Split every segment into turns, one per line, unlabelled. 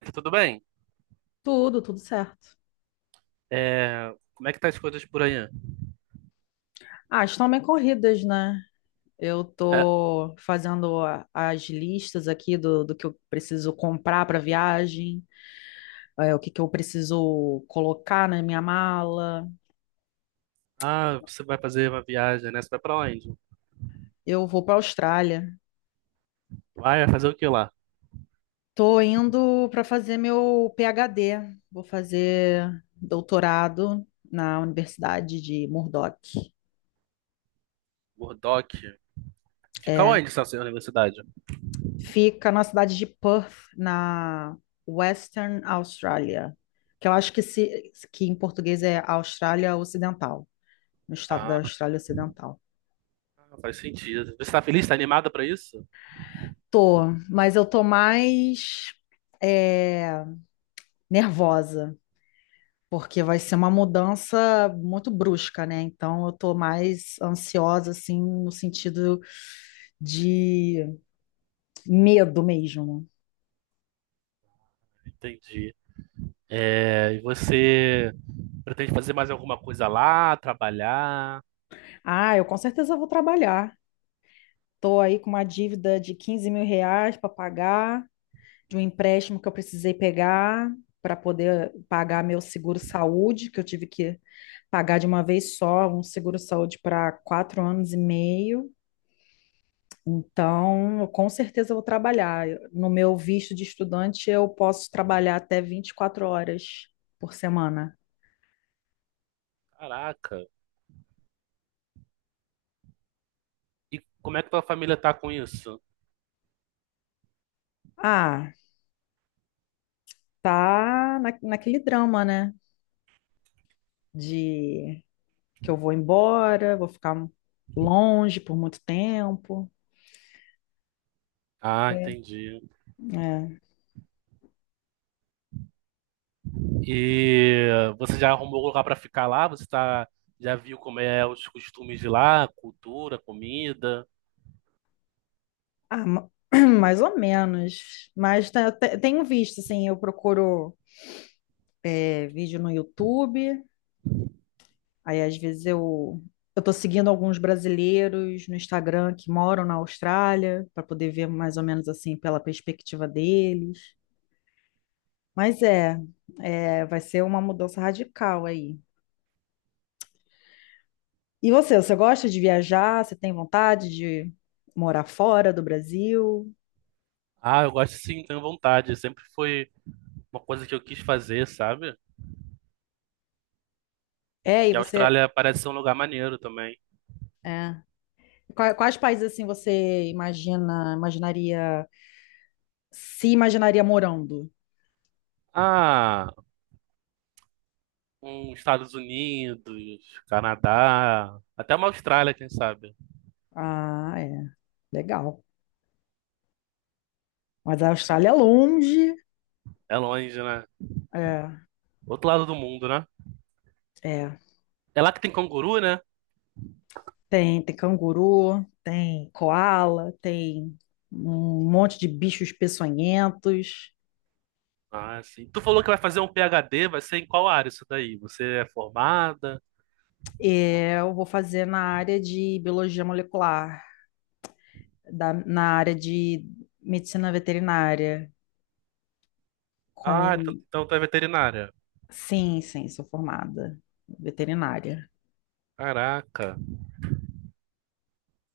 Tá tudo bem?
Tudo, tudo certo.
É, como é que tá as coisas por aí?
Ah, estão bem corridas, né? Eu
É,
tô fazendo as listas aqui do que eu preciso comprar para viagem, o que que eu preciso colocar na minha mala.
ah, você vai fazer uma viagem, né? Você vai pra onde?
Eu vou para a Austrália.
Vai fazer o que lá?
Tô indo para fazer meu PhD. Vou fazer doutorado na Universidade de Murdoch.
Murdoch. Fica
É,
onde essa sua universidade?
Fica na cidade de Perth, na Western Australia, que eu acho que, se, que em português é Austrália Ocidental, no estado da
Ah,
Austrália Ocidental.
faz sentido. Você tá feliz? Tá animada pra isso?
Tô, mas eu tô mais é, nervosa, porque vai ser uma mudança muito brusca, né? Então eu tô mais ansiosa, assim, no sentido de medo mesmo.
Entendi. É, e você pretende fazer mais alguma coisa lá? Trabalhar?
Ah, eu com certeza vou trabalhar. Tô aí com uma dívida de 15 mil reais para pagar, de um empréstimo que eu precisei pegar para poder pagar meu seguro-saúde, que eu tive que pagar de uma vez só, um seguro-saúde para 4 anos e meio. Então, eu com certeza eu vou trabalhar. No meu visto de estudante, eu posso trabalhar até 24 horas por semana.
Caraca. E como é que tua família tá com isso?
Ah, tá naquele drama, né? De que eu vou embora, vou ficar longe por muito tempo.
Ah,
É.
entendi.
É.
E você já arrumou lugar para ficar lá? Você tá, já viu como é os costumes de lá, cultura, comida?
Ah, mais ou menos. Mas tenho visto, assim, eu procuro vídeo no YouTube, aí às vezes eu tô seguindo alguns brasileiros no Instagram que moram na Austrália, para poder ver mais ou menos assim pela perspectiva deles. Mas vai ser uma mudança radical aí. E você gosta de viajar? Você tem vontade de morar fora do Brasil?
Ah, eu gosto sim, tenho vontade. Sempre foi uma coisa que eu quis fazer, sabe?
É, e
E a
você.
Austrália parece ser um lugar maneiro também.
É. Quais países assim você imaginaria, se imaginaria morando.
Ah, um Estados Unidos, Canadá, até uma Austrália, quem sabe?
Ah, é. Legal. Mas a Austrália é longe.
É longe, né?
É,
Outro lado do mundo, né?
é.
É lá que tem canguru, né?
Tem canguru, tem koala, tem um monte de bichos peçonhentos.
Ah, sim. Tu falou que vai fazer um PhD, vai ser em qual área isso daí? Você é formada?
É, eu vou fazer na área de biologia molecular, na área de medicina veterinária.
Ah, então
Com...
então tu é veterinária.
Sim, sim, sou formada veterinária.
Caraca,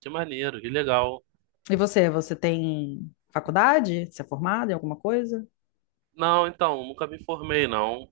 que maneiro, que legal.
E você tem faculdade? Você é formada em alguma coisa?
Não, então, nunca me formei, não.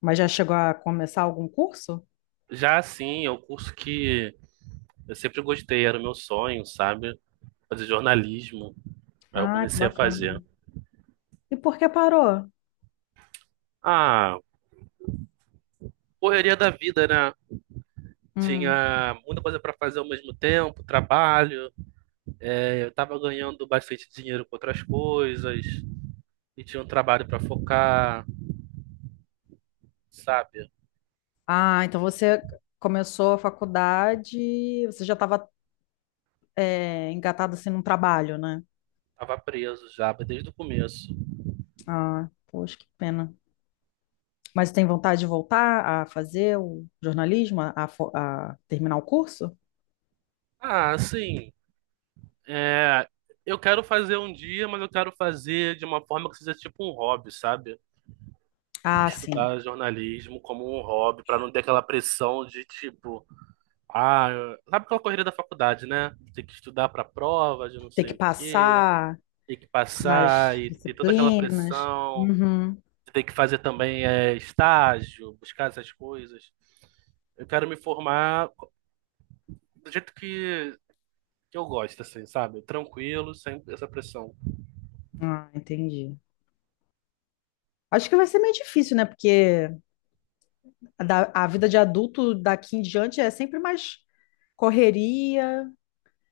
Mas já chegou a começar algum curso?
Já assim, é um curso que eu sempre gostei, era o meu sonho, sabe? Fazer jornalismo. Aí eu
Ah, que
comecei a
bacana.
fazer.
E por que parou?
Ah, correria da vida, né?
Hum.
Tinha muita coisa pra fazer ao mesmo tempo, trabalho. É, eu tava ganhando bastante dinheiro com outras coisas. E tinha um trabalho pra focar, sabe?
Ah, então você começou a faculdade, você já estava engatado assim num trabalho, né?
Tava preso já, desde o começo.
Ah, poxa, que pena. Mas tem vontade de voltar a fazer o jornalismo, a terminar o curso?
Ah, sim. É, eu quero fazer um dia, mas eu quero fazer de uma forma que seja tipo um hobby, sabe?
Ah, sim.
Estudar jornalismo como um hobby, pra não ter aquela pressão de tipo, ah, sabe aquela corrida da faculdade, né? Tem que estudar pra prova de não
Ter que
sei o quê,
passar
tem que passar
nas
e ter toda aquela
disciplinas.
pressão,
Uhum.
tem que fazer também é, estágio, buscar essas coisas. Eu quero me formar do jeito que eu gosto, assim, sabe? Tranquilo, sem essa pressão.
Ah, entendi. Acho que vai ser meio difícil, né? Porque a vida de adulto daqui em diante é sempre mais correria,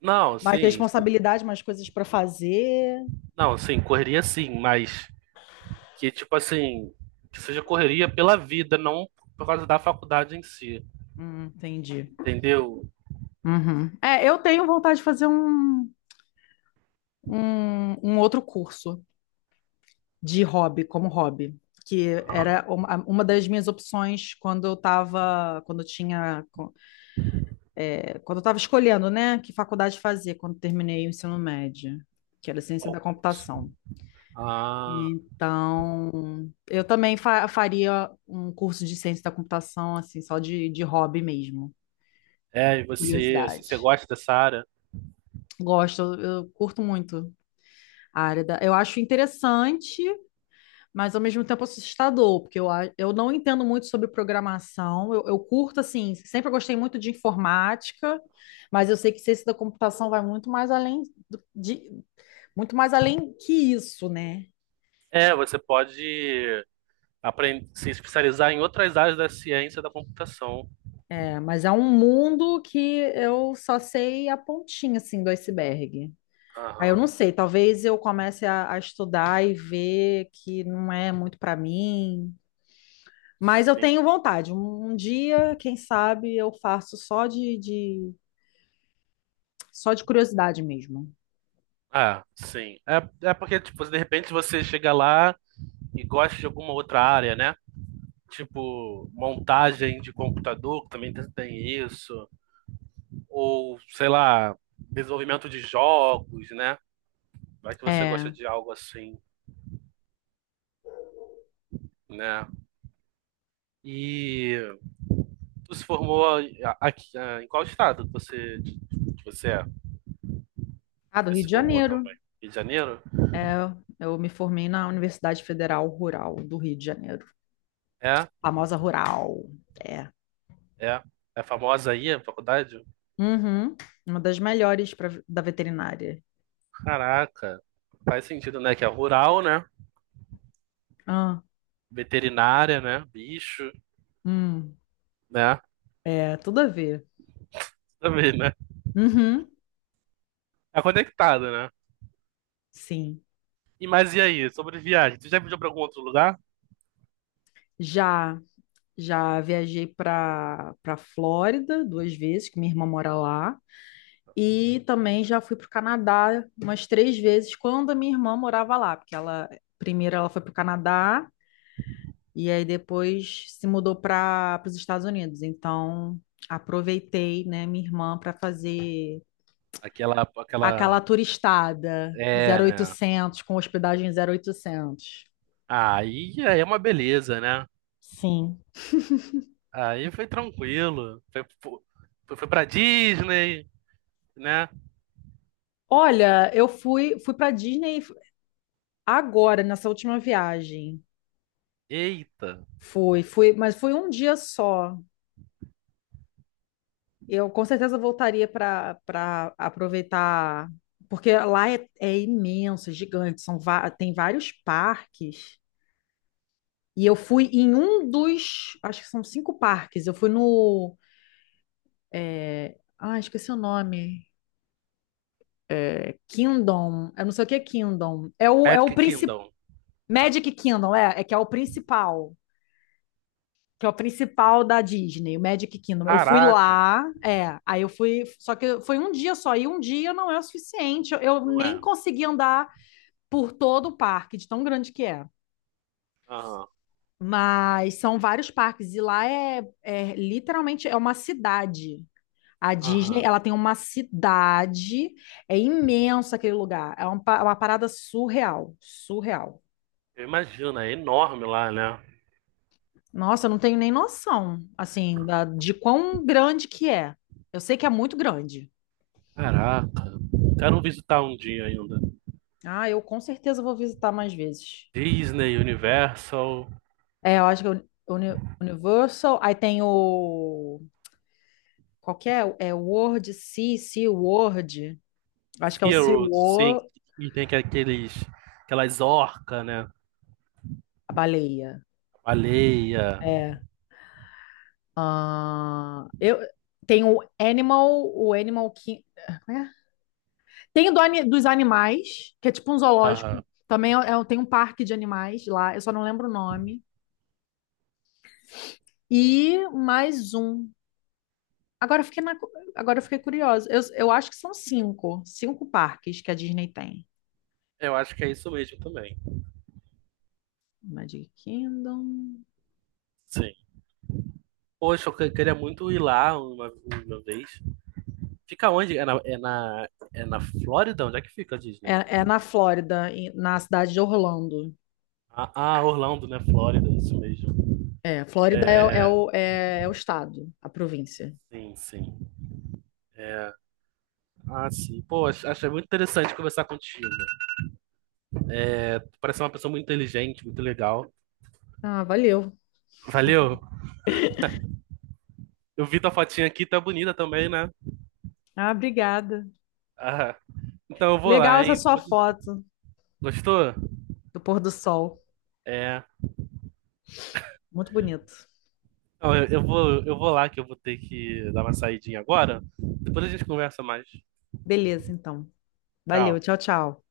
Não,
mais
sim.
responsabilidade, mais coisas para fazer.
Não, assim correria sim, mas que tipo assim, que seja correria pela vida, não por causa da faculdade em si,
Entendi.
entendeu?
Uhum. É, eu tenho vontade de fazer um outro curso de hobby, como hobby, que
Ah,
era uma das minhas opções quando eu estava escolhendo, né, que faculdade fazer quando terminei o ensino médio, que era ciência da
qual curso?
computação.
Ah,
Então, eu também faria um curso de ciência da computação, assim, só de hobby mesmo,
é, e você, se você
curiosidade.
gosta dessa área?
Gosto, eu curto muito a área da... Eu acho interessante, mas ao mesmo tempo assustador, porque eu não entendo muito sobre programação. Eu curto, assim, sempre gostei muito de informática, mas eu sei que ciência da computação vai muito mais além do- de, muito mais além que isso, né?
É, você pode aprender, se especializar em outras áreas da ciência da computação.
Mas é um mundo que eu só sei a pontinha, assim, do iceberg. Aí eu
Aham,
não sei, talvez eu comece a estudar e ver que não é muito para mim. Mas eu
sim.
tenho vontade. Um dia, quem sabe, eu faço só só de curiosidade mesmo.
Ah, sim. É, é porque, tipo, de repente você chega lá e gosta de alguma outra área, né? Tipo, montagem de computador, que também tem isso. Ou sei lá, desenvolvimento de jogos, né? Vai que você gosta
É.
de algo assim, né? E tu se formou aqui, em qual estado que você é?
Ah, do
Você
Rio
se
de
formou
Janeiro.
também? Rio de Janeiro?
É, eu me formei na Universidade Federal Rural do Rio de Janeiro.
É?
Famosa Rural. É.
É? É famosa aí a faculdade?
Uhum. Uma das melhores pra, da veterinária.
Caraca, faz sentido, né? Que é rural, né?
Ah,
Veterinária, né? Bicho,
hum.
né?
É, tudo a ver.
Também, né?
Uhum,
É conectado, né?
sim.
E mas e aí, sobre viagem? Tu já viajou pra algum outro lugar?
Já já viajei para Flórida duas vezes, que minha irmã mora lá, e também já fui para o Canadá umas três vezes quando a minha irmã morava lá, porque ela primeiro ela foi para o Canadá e aí depois se mudou para os Estados Unidos. Então aproveitei, né, minha irmã para fazer
Aquela,
aquela
aquela,
turistada
é,
zero
né?
oitocentos com hospedagem 0800.
Aí é uma beleza, né?
Sim.
Aí foi tranquilo. Foi pra Disney, né?
Olha, eu fui para Disney agora nessa última viagem.
Eita.
Foi, foi, mas foi um dia só. Eu com certeza voltaria para aproveitar, porque lá é, é imenso, é gigante, tem vários parques. E eu fui em um dos, acho que são cinco parques. Eu fui no, ah, esqueci o nome. É Kingdom. Eu não sei o que é Kingdom. É o
Magic
principal.
Kingdom.
Magic Kingdom, é que é o principal, que é o principal da Disney, o Magic Kingdom. Eu fui
Caraca,
lá, aí eu fui, só que foi um dia só, e um dia não é o suficiente. Eu
não
nem
é?
consegui andar por todo o parque, de tão grande que é.
Aham,
Mas são vários parques, e lá é, é literalmente é uma cidade. A Disney,
aham.
ela tem uma cidade, é imenso aquele lugar, é uma parada surreal, surreal.
Eu imagino, é enorme lá, né?
Nossa, eu não tenho nem noção, assim, de quão grande que é. Eu sei que é muito grande.
Caraca. Quero visitar um dia ainda.
Ah, eu com certeza vou visitar mais vezes.
Disney, Universal,
É, eu acho que o Universal, aí tem o qual que é? É Sea World. Eu acho que é o Sea
SeaWorld, sim.
World,
E tem que aqueles, aquelas orcas, né?
a baleia.
Baleia.
É. Ah, eu tem o Animal, King, é? Tem o dos animais, que é tipo um zoológico.
Aham.
Também tem um parque de animais lá, eu só não lembro o nome. E mais um. Agora eu fiquei na agora eu fiquei curiosa. Eu acho que são cinco parques que a Disney tem.
Eu acho que é isso mesmo também.
Magic Kingdom.
Sim. Poxa, queria muito ir lá uma vez. Fica onde? É na Flórida? Onde é que fica a Disney?
É, é na Flórida, na cidade de Orlando.
Ah, ah, Orlando, né? Flórida, isso mesmo.
É, Flórida é o estado, a província.
Sim, sim. Ah, sim. Pô, achei muito interessante conversar contigo. Tu parece uma pessoa muito inteligente, muito legal.
Ah, valeu.
Valeu. Eu vi tua fotinha aqui, tá bonita também, né?
Ah, obrigada.
Ah, então eu vou
Legal
lá,
essa
hein?
sua
Depois...
foto
Gostou?
do pôr do sol.
É.
Muito bonito.
Não, eu vou lá que eu vou ter que dar uma saidinha agora. Depois a gente conversa mais.
Beleza, então. Valeu,
Tchau.
tchau, tchau.